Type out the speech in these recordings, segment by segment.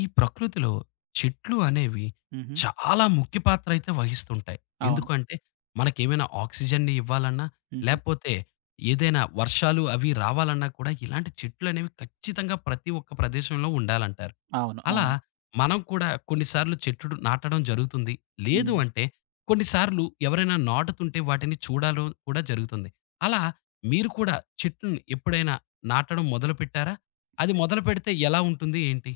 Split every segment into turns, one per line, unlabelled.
ఈ ప్రకృతిలో చెట్లు అనేవి
హుహు.
చాలా ముఖ్య పాత్ర అయితే వహిస్తుంటాయి.
అవును.
ఎందుకంటే మనకేమైనా ఆక్సిజన్‌ని ఇవ్వాలన్నా,
హుహు.
లేపోతే ఏదైనా వర్షాలు అవి రావాలన్నా కూడా ఇలాంటి చెట్లనేవి ఖచ్చితంగా ప్రతి ఒక్క ప్రదేశంలో ఉండాలంటారు.
అవును.
అలా
అవును.
మనం కూడా కొన్నిసార్లు చెట్లు నాటడం జరుగుతుంది. లేదు
హ్మ్.
అంటే కొన్నిసార్లు ఎవరైనా నాటుతుంటే వాటిని చూడడం కూడా జరుగుతుంది. అలా మీరు కూడా చెట్లుని ఎప్పుడైనా నాటడం మొదలుపెట్టారా? అది మొదలుపెడితే ఎలా ఉంటుంది ఏంటి?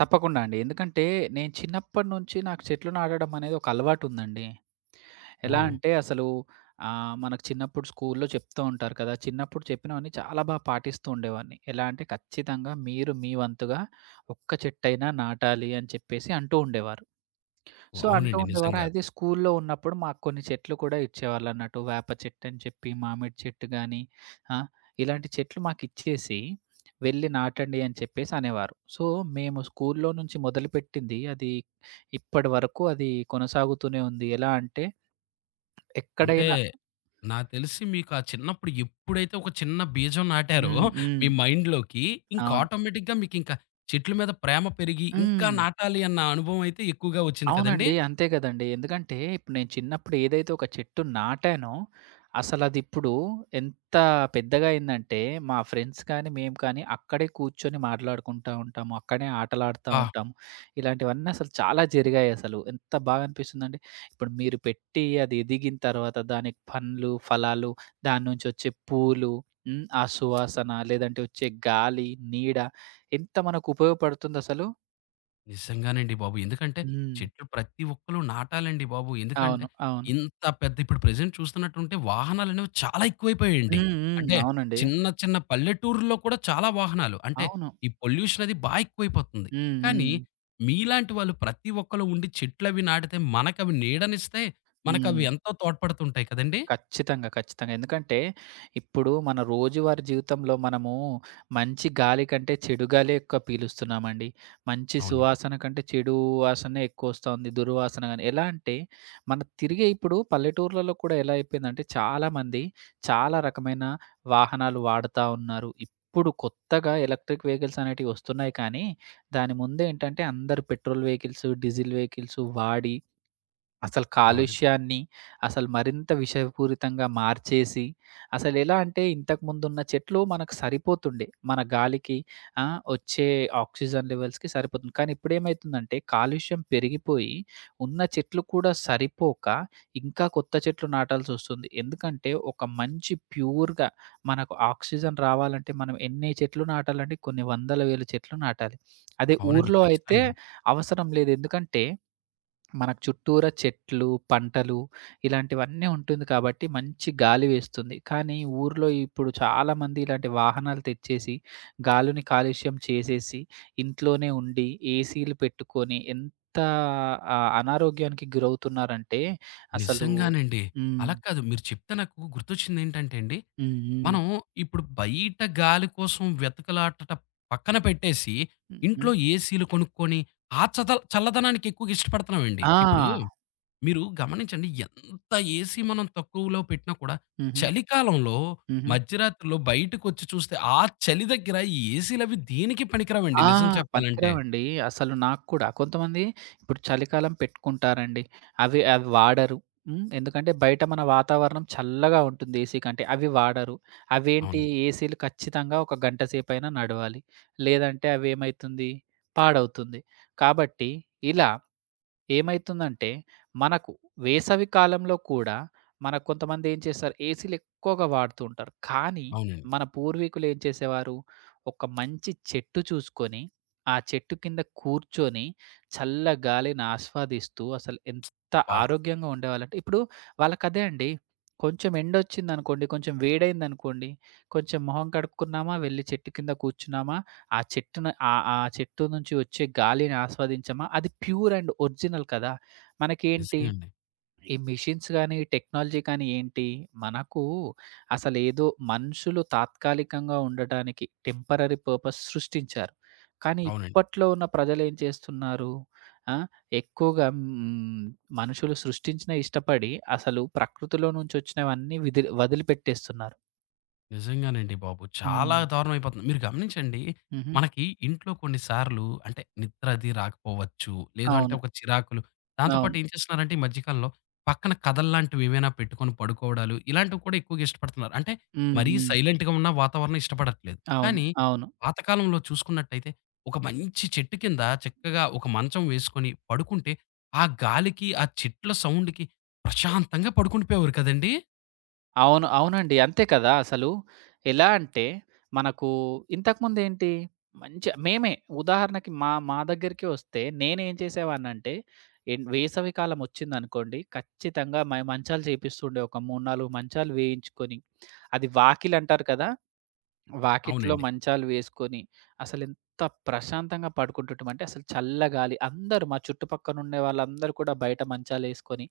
తప్పకుండా అండి. ఎందుకంటే నేను చిన్నప్పటి నుంచి నాకు చెట్లు నాటడం అనేది ఒక అలవాటుందండి. ఎలా
ఓహ్!
అంటే అసలు మనకు చిన్నప్పుడు స్కూల్‌లో చెప్తూ ఉంటారు కదా! చిన్నప్పుడు చెప్పినవన్నీ చాలా బా పాటిస్తూ ఉండేవాడిని. ఎలా అంటే ఖచ్చితంగా మీరు మీ వంతుగా ఒక్క చెట్టైనా నాటాలి అని చెప్పేసి అంటూ ఉండేవారు. So,
oh!
అంటూ
అవునండి.
ఉండేవారు.
నిజంగా.
అదే స్కూల్లో ఉన్నప్పుడు మాకు కొన్ని చెట్లు కూడా ఇచ్చేవాళ్ళన్నట్టు. వేప చెట్టని చెప్పి, మామిడి చెట్టు గాని, ఆ! ఇలాంటి చెట్లు మాకిచ్చేసి, "వెళ్లి నాటండి" అని చెప్పేసి అనేవారు. సో, మేము స్కూల్లో నుంచి మొదలుపెట్టింది అది ఇప్పటి వరకు అది కొనసాగుతూనే ఉంది. ఎలా అంటే
అంటే
ఎక్కడైనా
నాకు తెలిసి మీకు ఆ చిన్నప్పుడు ఎప్పుడైతే ఒక చిన్న బీజం నాటారో
హ్మ్. హ్మ్.
మీ మైండ్‌లోకి ఇంక
అవును.
ఆటోమేటిక్‌గా మీకింక చెట్ల మీద ప్రేమ పెరిగి ఇంకా
హ్మ్.
నాటాలి అన్న అనుభవం అయితే ఎక్కువగా వచ్చింది కదండీ!
అవునండి. అంతే గదండీ. ఎందుకంటే, ఇప్పుడు నేను చిన్నప్పుడు ఏదైతే ఒక చెట్టు నాటానో, అసలదిప్పుడు ఎంత పెద్దగా అయిందంటే, మా ఫ్రెండ్స్ కానీ, మేము కానీ అక్కడే కూర్చొని మాట్లాడుకుంటా ఉంటాము. అక్కడే ఆటలాడుతా
ఆ!
ఉంటాము. ఇలాంటివన్నీ అసలు చాలా జరిగాయసలు. ఎంత బాగా అనిపిస్తుందంటే, ఇప్పుడు మీరు పెట్టి అది ఎదిగిన తర్వాత దానికి పండ్లు, ఫలాలు, దాని నుంచి వచ్చే పూలు, హ్మ్. ఆ సువాసన లేదంటే వచ్చే గాలి, నీడ ఎంత మనకు ఉపయోగపడుతుందసలు.
నిజంగానండి బాబు. ఎందుకంటే,
హ్మ్.
చెట్లు ప్రతి ఒక్కళ్ళు నాటాలండి బాబు. ఎందుకంటే,
అవును. అవును.
ఇంత పెద్ద ఇప్పుడు ప్రెజెంట్ చూస్తున్నట్టుంటే వాహనాలనేవి చాలా ఎక్కువైపోయాయండి.
హ్మ్. హ్మ్.
అంటే,
అవునండి.
చిన్న చిన్న పల్లెటూరుల్లో కూడా చాలా వాహనాలు. అంటే,
అవును.
ఈ పొల్యూషన్ అది బా ఎక్కువైపోతుంది.
హ్మ్.
కానీ,
హ్మ్.
మీలాంటి వాళ్ళు ప్రతి ఒక్కళ్ళు ఉండి చెట్లవి నాటితే మనకవి నీడనిస్తాయి. మనకవి
హ్మ్.
ఎంతో తోడ్పడుతుంటాయి కదండీ!
ఖచ్చితంగా. ఖచ్చితంగా. ఎందుకంటే, ఇప్పుడు మన రోజువారీ జీవితంలో మనము మంచి గాలి కంటే చెడు గాలే ఎక్కువ పీలుస్తున్నామండి. మంచి
అవునండి.
సువాసన కంటే చెడు వాసనే ఎక్కువొస్తోంది. దుర్వాసన గాని. ఎలా అంటే, మన తిరిగే ఇప్పుడు పల్లెటూర్లలో కూడా ఎలా అయిపోయిందంటే, చాలామంది చాలా రకమైన వాహనాలు వాడతా ఉన్నారు. ఇప్పుడు కొత్తగా ఎలక్ట్రిక్ వెహికల్స్ అనేటివి వస్తున్నాయి కానీ, దాని ముందేంటంటే అందరూ పెట్రోల్ వెహికల్స్, డీజిల్ వెహికల్స్ వాడి అసలు
అవునండి.
కాలుష్యాన్ని అసలు మరింత విషపూరితంగా మార్చేసి, అసలెలా అంటే ఇంతకుముందున్న చెట్లు మనకు సరిపోతుండే. మన గాలికి వచ్చే ఆక్సిజన్ లెవెల్స్‌కి సరిపోతుంది. కానీ ఇప్పుడేమైతుందంటే కాలుష్యం పెరిగిపోయి, ఉన్న చెట్లు కూడా సరిపోక, ఇంకా కొత్త చెట్లు నాటాల్సొస్తుంది. ఎందుకంటే ఒక మంచి ప్యూర్‌గా మనకు ఆక్సిజన్ రావాలంటే మనం ఎన్ని చెట్లు నాటాలంటే కొన్ని వందల వేల చెట్లు నాటాలి. అదే
అవునండి.
ఊర్లో అయితే
ఖచ్చితంగా.
అవసరం లేదు. ఎందుకంటే మనకు చుట్టూరా చెట్లు, పంటలు ఇలాంటివన్నీ ఉంటుంది కాబట్టి మంచి గాలి వేస్తుంది. కానీ ఊర్లో ఇప్పుడు చాలామంది ఇలాంటి వాహనాలు తెచ్చేసి, గాలిని కాలుష్యం చేసేసి, ఇంట్లోనే ఉండి ఏసీలు పెట్టుకొని ఎంత అనారోగ్యానికి గురవుతున్నారంటే అసలు
నిజంగానండి.
హ్మ్.
అలా కాదు మీరు చెప్తే నాకు గుర్తొచ్చిందేంటంటే అండి
హ్మ్. హ్మ్.
మనం ఇప్పుడు బయట గాలి కోసం వెతకలాటట పక్కన పెట్టేసి,
హుహు.
ఇంట్లో ఏసీలు కొనుక్కొని, ఆ చల్లదనానికి ఎక్కువగా ఇష్టపడుతున్నామండి. ఇప్పుడు
ఆ!
మీరు గమనించండి ఎంత ఏసీ మనం తక్కువలో పెట్టినా కూడా,
హుహు.
చలికాలంలో
హుహు.
మధ్యరాత్రిలో బయటకొచ్చి చూస్తే, ఆ చలి దగ్గర ఈ ఏసీలవి దేనికి పనికిరావండి
ఆ!
నిజం చెప్పాలంటే.
పనికిరావండి. అసలు నాకు కూడా కొంతమంది ఇప్పుడు చలికాలం పెట్టుకుంటారండి. అవి అవి వాడరు. హ్మ్. ఎందుకంటే బయట మన వాతావరణం చల్లగా ఉంటుంది ఏసీ కంటే. అవి వాడరు. అవేంటి
అవును.
ఏసీలు ఖచ్చితంగా ఒక గంట సేపైనా నడవాలి. లేదంటే అవేమైతుంది పాడవుతుంది. కాబట్టి ఇలా ఏమైతుందంటే, మనకు వేసవి కాలంలో కూడా మనకు కొంతమంది ఏం చేస్తారు, ఏసీలు ఎక్కువగా వాడుతూ ఉంటారు. కానీ,
అవునండి.
మన పూర్వీకులు ఏం చేసేవారు, ఒక మంచి చెట్టు చూసుకొని, ఆ చెట్టు కింద కూర్చొని, చల్ల గాలిని ఆస్వాదిస్తూ అసలు ఎంత
అబ్బా!
ఆరోగ్యంగా ఉండేవాళ్ళంటే ఇప్పుడు వాళ్ళకదే అండి. కొంచెం ఎండొచ్చిందనుకోండి, కొంచెం వేడయిందనుకోండి, కొంచెం మొహం కడుక్కున్నామా, వెళ్లి చెట్టు కింద కూర్చున్నామా ఆ చెట్టున ఆ చెట్టు నుంచి వచ్చే గాలిని ఆస్వాదించామా, అది ప్యూర్ అండ్ ఒరిజినల్ కదా! మనకేంటి
నిజంగా అండి.
ఈ మెషిన్స్ గాని, టెక్నాలజీ కానీ ఏంటి, మనకు అసలేదో మనుషులు తాత్కాలికంగా ఉండటానికి టెంపరరీ పర్పస్ సృష్టించారు. కానీ
అవునండి.
ఇప్పట్లో ఉన్న ప్రజలేం చేస్తున్నారు? ఆ! ఎక్కువగా మనుషులు సృష్టించినయి ఇష్టపడి, అసలు ప్రకృతిలో నుంచి వచ్చినవన్నీ విదిలి వదిలిపెట్టేస్తున్నారు.
నిజంగానండి బాబు. చాలా
హ్మ్.
దారుణం అయిపోతుంది. మీరు గమనించండి.
హుహు.
మనకి ఇంట్లో కొన్ని సార్లు అంటే నిద్ర అది రాకపోవచ్చు. లేదు అంటే
అవును.
ఒక చిరాకులు. దాంతో
అవును.
పాటు ఏం చేస్తున్నారంటే ఈ మధ్య కాలంలో పక్కన కథల్లాంటివి ఏవైనా పెట్టుకొని పడుకోవడాలు ఇలాంటివి కూడా ఎక్కువగా ఇష్టపడుతున్నారు. అంటే
హ్మ్.
మరీ
హ్మ్.
సైలెంట్‌గా ఉన్న వాతావరణం ఇష్టపడట్లేదు.
అవును.
కానీ
అవును.
పాతకాలంలో చూసుకున్నట్టయితే ఒక మంచి చెట్టు కింద చక్కగా ఒక మంచం వేసుకొని పడుకుంటే ఆ గాలికి, ఆ చెట్ల సౌండ్‌కి ప్రశాంతంగా పడుకుండిపోయేవారు కదండీ!
అవును. అవునండి. అంతే కదా! అసలు ఎలా అంటే, మనకు ఇంతకుముందేంటి మంచి మేమే ఉదాహరణకి మా మా దగ్గరికే వస్తే నేనేం చేసేవాడినంటే, వేసవికాలం వచ్చిందనుకోండి, ఖచ్చితంగా మంచాలు చేపిస్తుండే. ఒక 3, 4 మంచాలు వేయించుకొని, అది వాకిలంటారు కదా! వాకిట్లో
అవునండి.
మంచాలు వేసుకొని, అసలెంత ప్రశాంతంగా పడుకుంటుంటిమంటే, అసలు చల్లగాలి అందరూ మా చుట్టుపక్కనుండే వాళ్ళందరూ కూడా బయట మంచాలేసుకొని,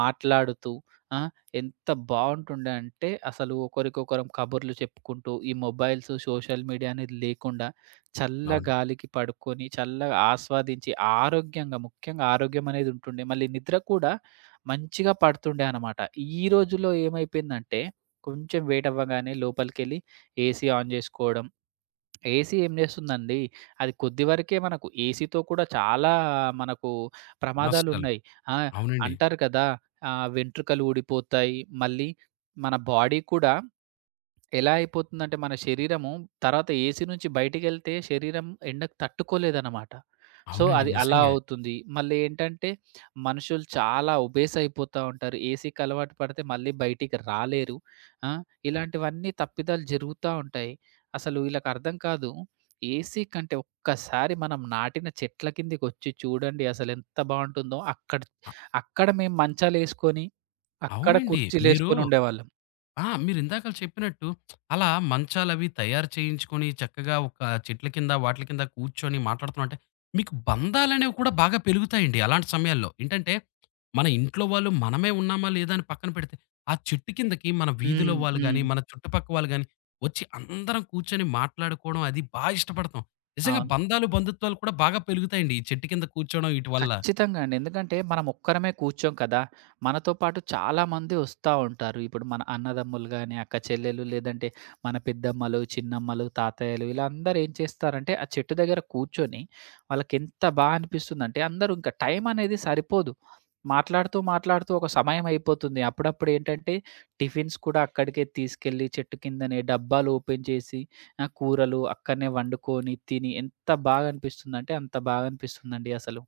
మాట్లాడుతూ ఆ! ఎంత బావుంటుండే అంటే, అసలు ఒకరికొకరం కబుర్లు చెప్పుకుంటూ, ఈ మొబైల్స్, సోషల్ మీడియా అనేది లేకుండా,
అవును.
చల్లగాలికి పడుకొని, చల్లగా ఆస్వాదించి, ఆరోగ్యంగా ముఖ్యంగా ఆరోగ్యమనేది ఉంటుండే. మళ్ళీ నిద్ర కూడా మంచిగా పడుతుండే అనమాట. ఈ రోజుల్లో ఏమైపోయిందంటే, కొంచెం వేడవ్వగానే లోపలికెళ్ళి ఏసీ ఆన్ జేసుకోవడం. ఏసీ ఏం జేస్తుందండి, అది కొద్ది వరకే మనకు ఏసీతో కూడా చాలా మనకు
నష్టాలు.
ప్రమాదాలున్నాయి. ఆ!
అవునండి.
అంటారు కదా! వెంట్రుకలు ఊడిపోతాయి. మళ్ళీ మన బాడీ కూడా ఎలా అయిపోతుందంటే మన శరీరము తర్వాత ఏసీ నుంచి బయటికెళ్తే శరీరం ఎండకు తట్టుకోలేదనమాట. సో,
అవునండి.
అది అలా
నిజంగే.
అవుతుంది. మళ్ళీ ఏంటంటే మనుషులు చాలా ఒబేస్ అయిపోతా ఉంటారు. ఏసీకి అలవాటు పడితే మళ్ళీ బయటికి రాలేరు. ఆ! ఇలాంటివన్నీ తప్పిదాలు జరుగుతా ఉంటాయి. అసలు వీళ్ళకర్థం కాదు. ఏసీ కంటే ఒక్కసారి మనం నాటిన చెట్ల కిందకొచ్చి చూడండి అసలెంత బావుంటుందో. అక్కడ
అ
అక్కడ మేము మంచాలేసుకొని, అక్కడ
అవునండి. మీరు
కుర్చీలేసుకొని ఉండేవాళ్ళం.
ఆ! మీరిందాక చెప్పినట్టు అలా మంచాలవి తయారు చేయించుకొని చక్కగా ఒక చెట్ల కింద, వాటిల కింద కూర్చొని మాట్లాడుతున్నామంటే మీకు బంధాలనేవి కూడా బాగా పెరుగుతాయండి అలాంటి సమయాల్లో. ఏంటంటే మన ఇంట్లో వాళ్ళు మనమే ఉన్నామా లేదా అని పక్కన పెడితే ఆ చెట్టు కిందకి మన వీధిలో
హ్మ్.
వాళ్ళు
హ్మ్.
గాని, మన చుట్టుపక్క వాళ్ళు గాని వచ్చి అందరం కూర్చొని మాట్లాడుకోవడం అది బా ఇష్టపడతాం. నిజంగా
అవును.
బంధాలు, బంధుత్వాలు కూడా బాగా పెరుగుతాయండి ఈ చెట్టు కింద కూర్చోవడం ఈటి వల్ల.
ఖచ్చితంగా అండి. ఎందుకంటే మనం ఒక్కరమే కూర్చోం కదా! మనతో పాటు చాలామంది ఒస్తా ఉంటారు. ఇప్పుడు మన అన్నదమ్ములు గాని, అక్క చెల్లెలు లేదంటే మన పెద్దమ్మలు, చిన్నమ్మలు, తాతయ్యలు ఇలా అందరూ ఏం చేస్తారంటే ఆ చెట్టు దగ్గర కూర్చొని వాళ్ళకెంత బా అనిపిస్తుందంటే అందరూ ఇంకా టైం అనేది సరిపోదు. మాట్లాడుతూ, మాట్లాడుతూ ఒక సమయం అయిపోతుంది. అప్పుడప్పుడు ఏంటంటే టిఫిన్స్ కూడా అక్కడికే తీసుకెళ్ళి చెట్టు కిందనే డబ్బాలు ఓపెన్ చేసి కూరలు అక్కడనే వండుకొని తిని ఎంత బాగా అనిపిస్తుందంటే అంత బాగా అనిపిస్తుందండి అసలు.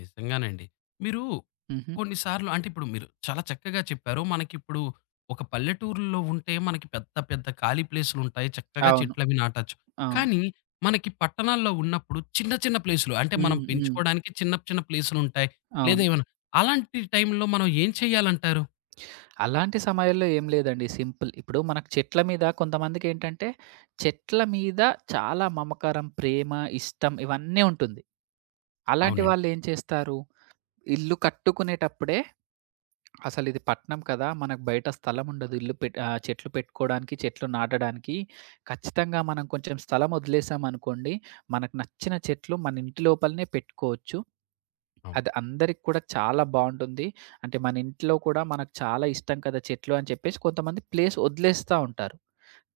నిజంగానండి. మీరు
హుహు.
కొన్నిసార్లు అంటే ఇప్పుడు మీరు చాలా చక్కగా చెప్పారు. మనకిప్పుడు ఒక పల్లెటూరులో ఉంటే మనకి పెద్ద పెద్ద ఖాళీ ప్లేసులుంటాయి. చక్కగా
అవును.
చెట్లవి నాటొచ్చు.
అవును.
కానీ మనకి పట్టణాల్లో ఉన్నప్పుడు చిన్న చిన్న ప్లేసులు అంటే మనం
హ్మ్. హ్మ్.
పెంచుకోవడానికి చిన్న చిన్న ప్లేసులుంటాయి. లేదా
అవును.
ఏమన్నా అలాంటి టైంలో మనం ఏం చేయాలంటారు?
అలాంటి సమయాల్లో ఏం లేదండి సింపుల్. ఇప్పుడు మనకు చెట్ల మీద కొంతమందికేంటంటే, చెట్ల మీద చాలా మమకారం, ప్రేమ, ఇష్టం ఇవన్నీ ఉంటుంది. అలాంటి
అవునండి.
వాళ్ళేం చేస్తారు, ఇల్లు కట్టుకునేటప్పుడే అసలిది పట్నం కదా! మనకు బయట స్థలం ఉండదు. ఇల్లు పెట్ చెట్లు పెట్టుకోవడానికి, చెట్లు నాటడానికి ఖచ్చితంగా మనం కొంచెం స్థలం వదిలేసామనుకోండి, మనకు నచ్చిన చెట్లు మన ఇంటి లోపలనే పెట్టుకోవచ్చు.
అవును.
అది అందరికి కూడా చాలా బావుంటుంది. అంటే మన ఇంట్లో కూడా మనకు చాలా ఇష్టం కదా చెట్లు అని చెప్పేసి కొంతమంది ప్లేస్ వదిలేస్తా ఉంటారు.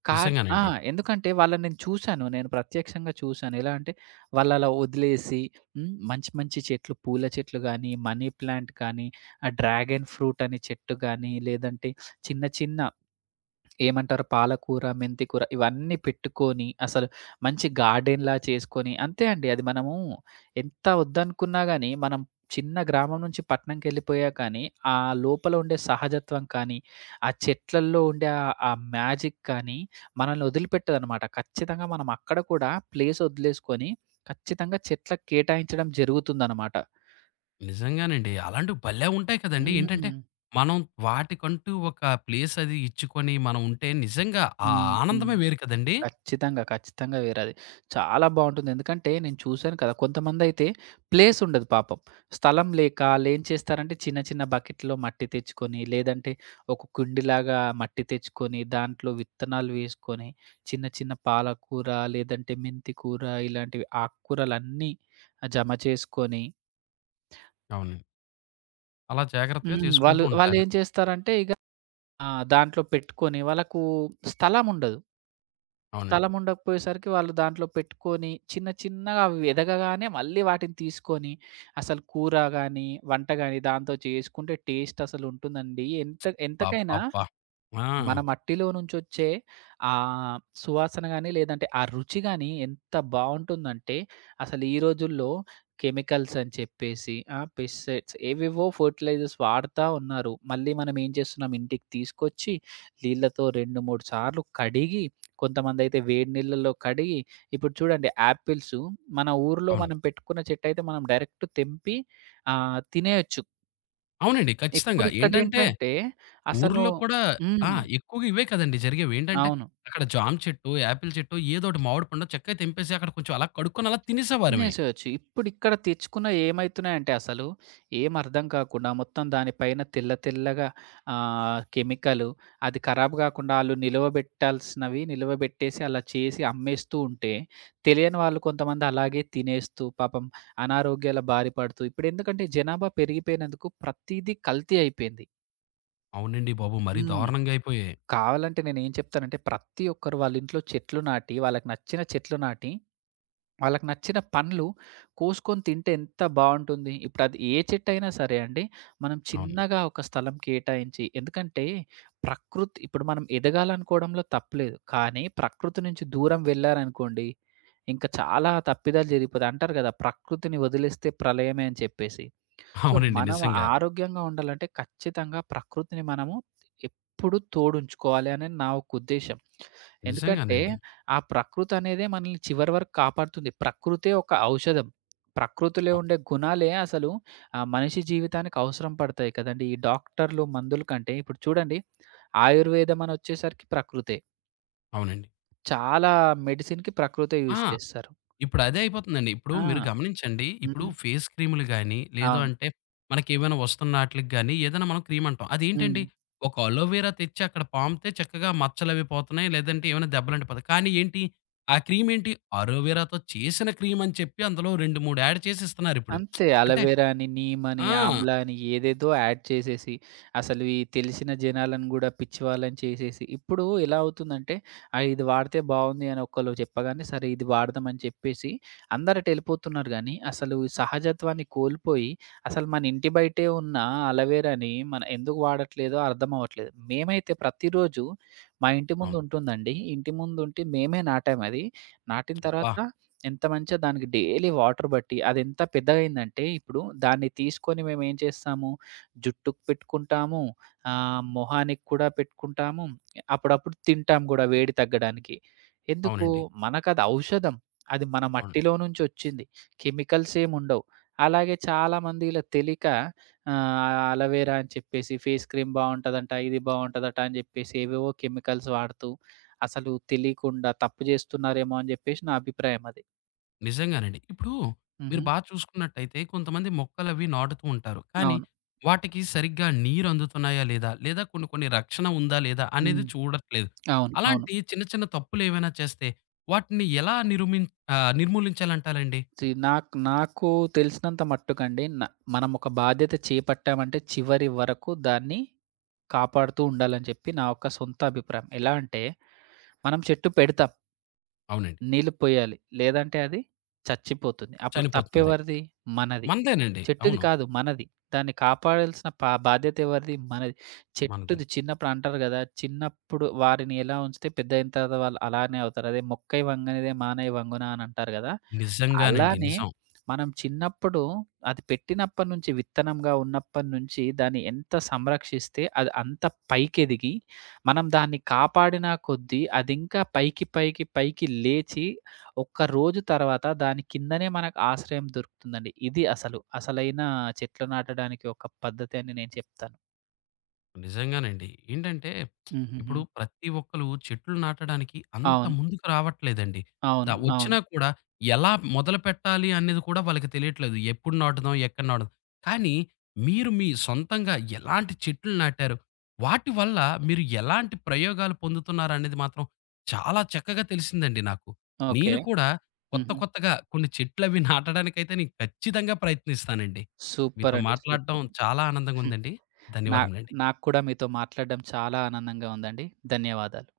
కా ఆ!
నిజంగానండి.
ఎందుకంటే వాళ్ళని నేను చూశాను. నేను ప్రత్యక్షంగా చూశాను. ఎలా అంటే వాళ్ళు అలా వదిలేసి హ్మ్. మంచి మంచి చెట్లు పూల చెట్లు గానీ, మనీ ప్లాంట్ కానీ, ఆ డ్రాగన్ ఫ్రూట్ అనే చెట్టు గానీ, లేదంటే చిన్న చిన్న ఏమంటారు? పాలకూర, మెంతి కూర ఇవన్నీ పెట్టుకొని, అసలు మంచి గార్డెన్‌లా చేసుకొని అంతే అండి. అది మనము ఎంత వద్దనుకున్నా గాని, మనం చిన్న గ్రామం నుంచి పట్టణంకెళ్ళిపోయాక కానీ, ఆ లోపల ఉండే సహజత్వం కానీ, ఆ చెట్లల్లో ఉండే ఆ ఆ మ్యాజిక్ కానీ, మనల్ని వదిలిపెట్టదనమాట. ఖచ్చితంగా మనం అక్కడ కూడా ప్లేస్ వదిలేసుకొని, ఖచ్చితంగా చెట్లకు కేటాయించడం జరుగుతుందనమాట.
నిజంగానండి. అలాంటివి భలే ఉంటాయి కదండీ. ఏంటంటే
హ్మ్.
మనం వాటికంటూ ఒక ప్లేస్ అది ఇచ్చుకొని మనం ఉంటే నిజంగా ఆ
హ్మ్. హ్మ్.
ఆనందమే వేరు కదండీ!
ఖచ్చితంగా. ఖచ్చితంగా వేరది. చాలా బావుంటుంది. ఎందుకంటే నేను చూసాను కదా! కొంతమందయితే ప్లేస్ ఉండదు పాపం. స్థలం లేక ఆళ్ళేం చేస్తారంటే చిన్న చిన్న బకెట్‌లో మట్టి తెచ్చుకొని, లేదంటే ఒక కుండిలాగా మట్టి తెచ్చుకొని, దాంట్లో విత్తనాలు వేసుకొని, చిన్న చిన్న పాలకూర, లేదంటే మెంతి కూర ఇలాంటివి ఆకుకూరలన్నీ జమ చేసుకొని
అవునండి. అలా జాగ్రత్తగా
హ్మ్.
చేసుకుంటూ
వాళ్ళు
ఉంటారు.
వాళ్ళేం చేస్తారంటే ఇగ ఆ! దాంట్లో పెట్టుకొని వాళ్ళకు స్థలం ఉండదు.
అవునండి.
స్థలం ఉండకపోయేసరికి వాళ్ళు దాంట్లో పెట్టుకొని, చిన్న చిన్నగా అవి ఎదగగానే మళ్ళీ వాటిని తీసుకొని, అసలు కూర గానీ, వంట గానీ దాంతో చేసుకుంటే టేస్ట్ అసలుంటుందండి. ఎంత ఎంతకైనా
అబ్బబ్బబ్బా! ఆ!
మన మట్టిలో నుంచొచ్చే ఆ సువాసన గాని, లేదంటే ఆ రుచి గాని ఎంత బావుంటుందంటే, అసలు ఈ రోజుల్లో కెమికల్స్ అని చెప్పేసి, ఆ! పెస్టిసైడ్స్ ఏవేవో ఫర్టిలైజర్స్ వాడతా ఉన్నారు. మళ్ళీ మనం ఏం చేస్తున్నాం, ఇంటికి తీసుకొచ్చి నీళ్ళతో 2, 3 సార్లు కడిగి, కొంతమందైతే వేడి నీళ్ళలో కడిగి, ఇప్పుడు చూడండి యాపిల్సు మన ఊర్లో
అవును.
మనం పెట్టుకున్న చెట్టయితే మనం డైరెక్ట్ తెంపి తినేయొచ్చు.
అవునండి.
ఇప్పుడు
ఖచ్చితంగా. ఏంటంటే
ఇక్కడేంటంటే అసలు
ఊర్లో కూడా
హ్మ్.
ఆ! ఎక్కువగా ఇవే కదండీ జరిగేవి. ఏంటంటే
అవును.
అక్కడ జామ చెట్టు, యాపిల్ చెట్టు ఏదోటి మామిడి పండో చక్కగా తెంపేసి అక్కడ కొంచెం అలా కడుక్కొని అలా తినేసేవారమే.
తినేసేయొచ్చు. ఇప్పుడిక్కడ తెచ్చుకున్నయి ఏమైతున్నాయంటే అసలు, ఏం అర్థం కాకుండా మొత్తం దానిపైన తెల్ల తెల్లగా కెమికలు అది ఖరాబ్ గాకుండా ఆళ్ళు నిలువబెట్టాల్సినవి నిలువబెట్టేసి అలా చేసి అమ్మేస్తూ ఉంటే, తెలియని వాళ్ళు కొంతమంది అలాగే తినేస్తూ పాపం అనారోగ్యాల బారి పడుతూ ఇప్పుడెందుకంటే జనాభా పెరిగిపోయినందుకు ప్రతీదీ కల్తీ అయిపోయింది.
అవునండి బాబు! మరీ
హ్మ్.
దారుణంగా అయిపోయాయి.
కావాలంటే నేనేం చెప్తానంటే ప్రతి ఒక్కరు వాళ్ళ ఇంట్లో చెట్లు నాటి వాళ్ళకి నచ్చిన చెట్లు నాటి వాళ్ళకి నచ్చిన పండ్లు కోసుకొని తింటే ఎంత బావుంటుంది. ఇప్పుడది ఏ చెట్టైనా సరే అండి, మనం
అవును.
చిన్నగా ఒక స్థలం కేటాయించి ఎందుకంటే ప్రకృతి ఇప్పుడు మనం ఎదగాలనుకోవడంలో తప్పులేదు. కానీ ప్రకృతి నుంచి దూరం వెళ్లారనుకోండి, ఇంకా చాలా తప్పిదాలు జరిగిపోతాయి. అంటారు కదా! ప్రకృతిని వదిలేస్తే ప్రళయమే అని చెప్పేసి. సో,
అవునండి.
మనం
నిజంగా.
ఆరోగ్యంగా ఉండాలంటే ఖచ్చితంగా ప్రకృతిని మనము ఎప్పుడూ తోడుంచుకోవాలి అనేది నా ఒక ఉద్దేశ్యం. ఎందుకంటే,
నిజంగానండి.
ఆ ప్రకృతనేదే మనల్ని చివరి వరకు కాపాడుతుంది. ప్రకృతే ఒక ఔషధం. ప్రకృతిలో
అ
ఉండే గుణాలే అసలు మనిషి జీవితానికి అవసరం పడతాయి కదండీ! ఈ డాక్టర్లు, మందులు కంటే ఇప్పుడు చూడండి ఆయుర్వేదం అనొచ్చేసరికి ప్రకృతే.
అవునండి.
చాలా మెడిసిన్‌కి ప్రకృతే
ఆ!
యూజ్ చేస్తారు.
ఇప్పుడు అదే అయిపోతుందండి. ఇప్పుడు మీరు
ఆ!
గమనించండి. ఇప్పుడు
హుహు.
ఫేస్ క్రీములు గాని, లేదు
అవును.
అంటే మనకేమైనా వస్తున్న ఆటిలకి గాని ఏదైనా మనం క్రీమ్ అంటాం.
హ్మ్.
అదేంటండి ఒక అలోవెరా తెచ్చి అక్కడ పామితే చక్కగా మచ్చలవి పోతున్నాయి. లేదంటే ఏమైనా దెబ్బలంటిపోతాయి. కానీ ఏంటి ఆ క్రీమ్ ఏంటి అలోవెరాతో చేసిన క్రీమ్ అని చెప్పి అందులో 2, 3 యాడ్ చేసి ఇస్తున్నారిప్పుడు.
అంతే.
అంటే
అలోవెరా అని, నీమ్ అని,
ఆ!
ఆమ్లా అని ఏదేదో యాడ్ చేసేసి, అసలు ఈ తెలిసిన జనాలను గూడా పిచ్చివాళ్ళని చేసేసి, ఇప్పుడు ఎలా అవుతుందంటే, ఇది వాడితే బావుంది అని ఒకళ్ళు చెప్పగానే, సరే ఇది వాడదాం అని చెప్పేసి అందరటు ఎళ్ళిపోతున్నారు గానీ, అసలు ఈ సహజత్వాన్ని కోల్పోయి, అసలు మన ఇంటి బయటే ఉన్న అలోవెరాని మనం ఎందుకు వాడట్లేదో అర్థం అవ్వట్లేదు. మేమైతే ప్రతిరోజు మా ఇంటి ముందు
అవును.
ఉంటుందండి. ఇంటి ముందుంటే మేమే నాటామది. నాటిన
అబ్బా!
తర్వాత ఎంత మంచిగా దానికి డైలీ వాటర్ బట్టి అదెంత పెద్దగయిందంటే ఇప్పుడు దాన్ని తీసుకొని మేమేం చేస్తాము, జుట్టుకి పెట్టుకుంటాము, మొహానికి కూడా పెట్టుకుంటాము. అప్పుడప్పుడు తింటాం గూడా వేడి తగ్గడానికి. ఎందుకు?
అవునండి.
మనకది ఔషధం. అది మన
అవును.
మట్టిలో నుంచొచ్చింది. కెమికల్స్ ఏముండవు. అలాగే చాలామంది ఇలా తెలియక అలోవెరా అని చెప్పేసి ఫేస్ క్రీమ్ బావుంటదంట, ఇది బావుంటదట అని జెప్పేసి ఏవేవో కెమికల్స్ వాడుతూ అసలు తెలియకుండా తప్పు జేస్తున్నారేమో అని జెప్పేసి నా అభిప్రాయం అది.
నిజంగానండి. ఇప్పుడు మీరు
హుహు.
బా చూసుకున్నట్టయితే కొంతమంది మొక్కలవి నాటుతూ ఉంటారు. కానీ
అవును.
వాటికి సరిగ్గా నీరు అందుతున్నాయా లేదా? లేదా కొన్ని కొన్ని రక్షణ ఉందా లేదా?
హ్మ్.
అనేది చూడట్లేదు.
అవును. అవును.
అలాంటి చిన్న చిన్న తప్పులేవైనా చేస్తే వాటిని ఎలా నిర్మూలించాలంటారండి?
నాకు నాకు తెలిసినంత మట్టుకండి మనం ఒక బాధ్యత చేపట్టామంటే చివరి వరకు దాన్ని కాపాడుతూ ఉండాలని చెప్పి నా యొక్క సొంత అభిప్రాయం. ఎలా అంటే మనం చెట్టు పెడతాం,
అవునండి.
నీళ్లు పోయాలి. లేదంటే అది చచ్చిపోతుంది. అప్పుడు
చనిపోతుంది.
తప్పెవరిది? మనది.
మనదేనండి.
చెట్టుది
అవును.
కాదు మనది. దాన్ని కాపాడాల్సిన బాధ్యత ఎవరిది? మనది.
మనదే.
చెట్టుది చిన్నప్పుడు అంటారు గదా! చిన్నప్పుడు వారిని ఎలా ఉంచితే పెద్దయిన తర్వాత వాళ్ళు అలానే అవుతారు. అదే "మొక్కై వంగనిదే మానై వంగునా" అని అంటారు గదా!
నిజంగానండి.
అలానే
నిజం.
మనం చిన్నప్పుడు అది పెట్టినప్పటి నుంచి విత్తనంగా ఉన్నప్పటి నుంచి దాన్ని ఎంత సంరక్షిస్తే అది అంత పైకెదిగి మనం దాన్ని కాపాడిన కొద్దీ అది ఇంకా పైకి పైకి పైకి లేచి ఒక్క రోజు తర్వాత దాని కిందనే మనకు ఆశ్రయం దొరుకుతుందండి. ఇది అసలు. అసలైన చెట్లు నాటడానికి ఒక పద్ధతి అని నేను చెప్తాను.
నిజంగానండి. ఏంటంటే,
హుహుహు.
ఇప్పుడు ప్రతి ఒక్కళ్ళు చెట్లు నాటడానికి అంత
అవును.
ముందుకు రావట్లేదండి.
అవును. అవును.
వచ్చినా కూడా ఎలా మొదలుపెట్టాలి అనేది కూడా వాళ్ళకి తెలియట్లేదు. ఎప్పుడు నాటుదాం? ఎక్కడ నాటుదాం? కానీ మీరు మీ సొంతంగా ఎలాంటి చెట్లు నాటారు? వాటి వల్ల మీరు ఎలాంటి ప్రయోగాలు పొందుతున్నారనేది మాత్రం చాలా చక్కగా తెలిసిందండి నాకు.
ఓకే.
నేను కూడా కొత్త
హుహు.
కొత్తగా కొన్ని చెట్లవి నాటడానికైతే నేను ఖచ్చితంగా ప్రయత్నిస్తానండి.
సూపర్
మీతో
అండి.
మాట్లాడడం
సూపర్.
చాలా ఆనందంగా ఉందండి.
నా
ధన్యవాదములండి.
నాకు కూడా మీతో మాట్లాడడం చాలా ఆనందంగా ఉందండి. ధన్యవాదాలు.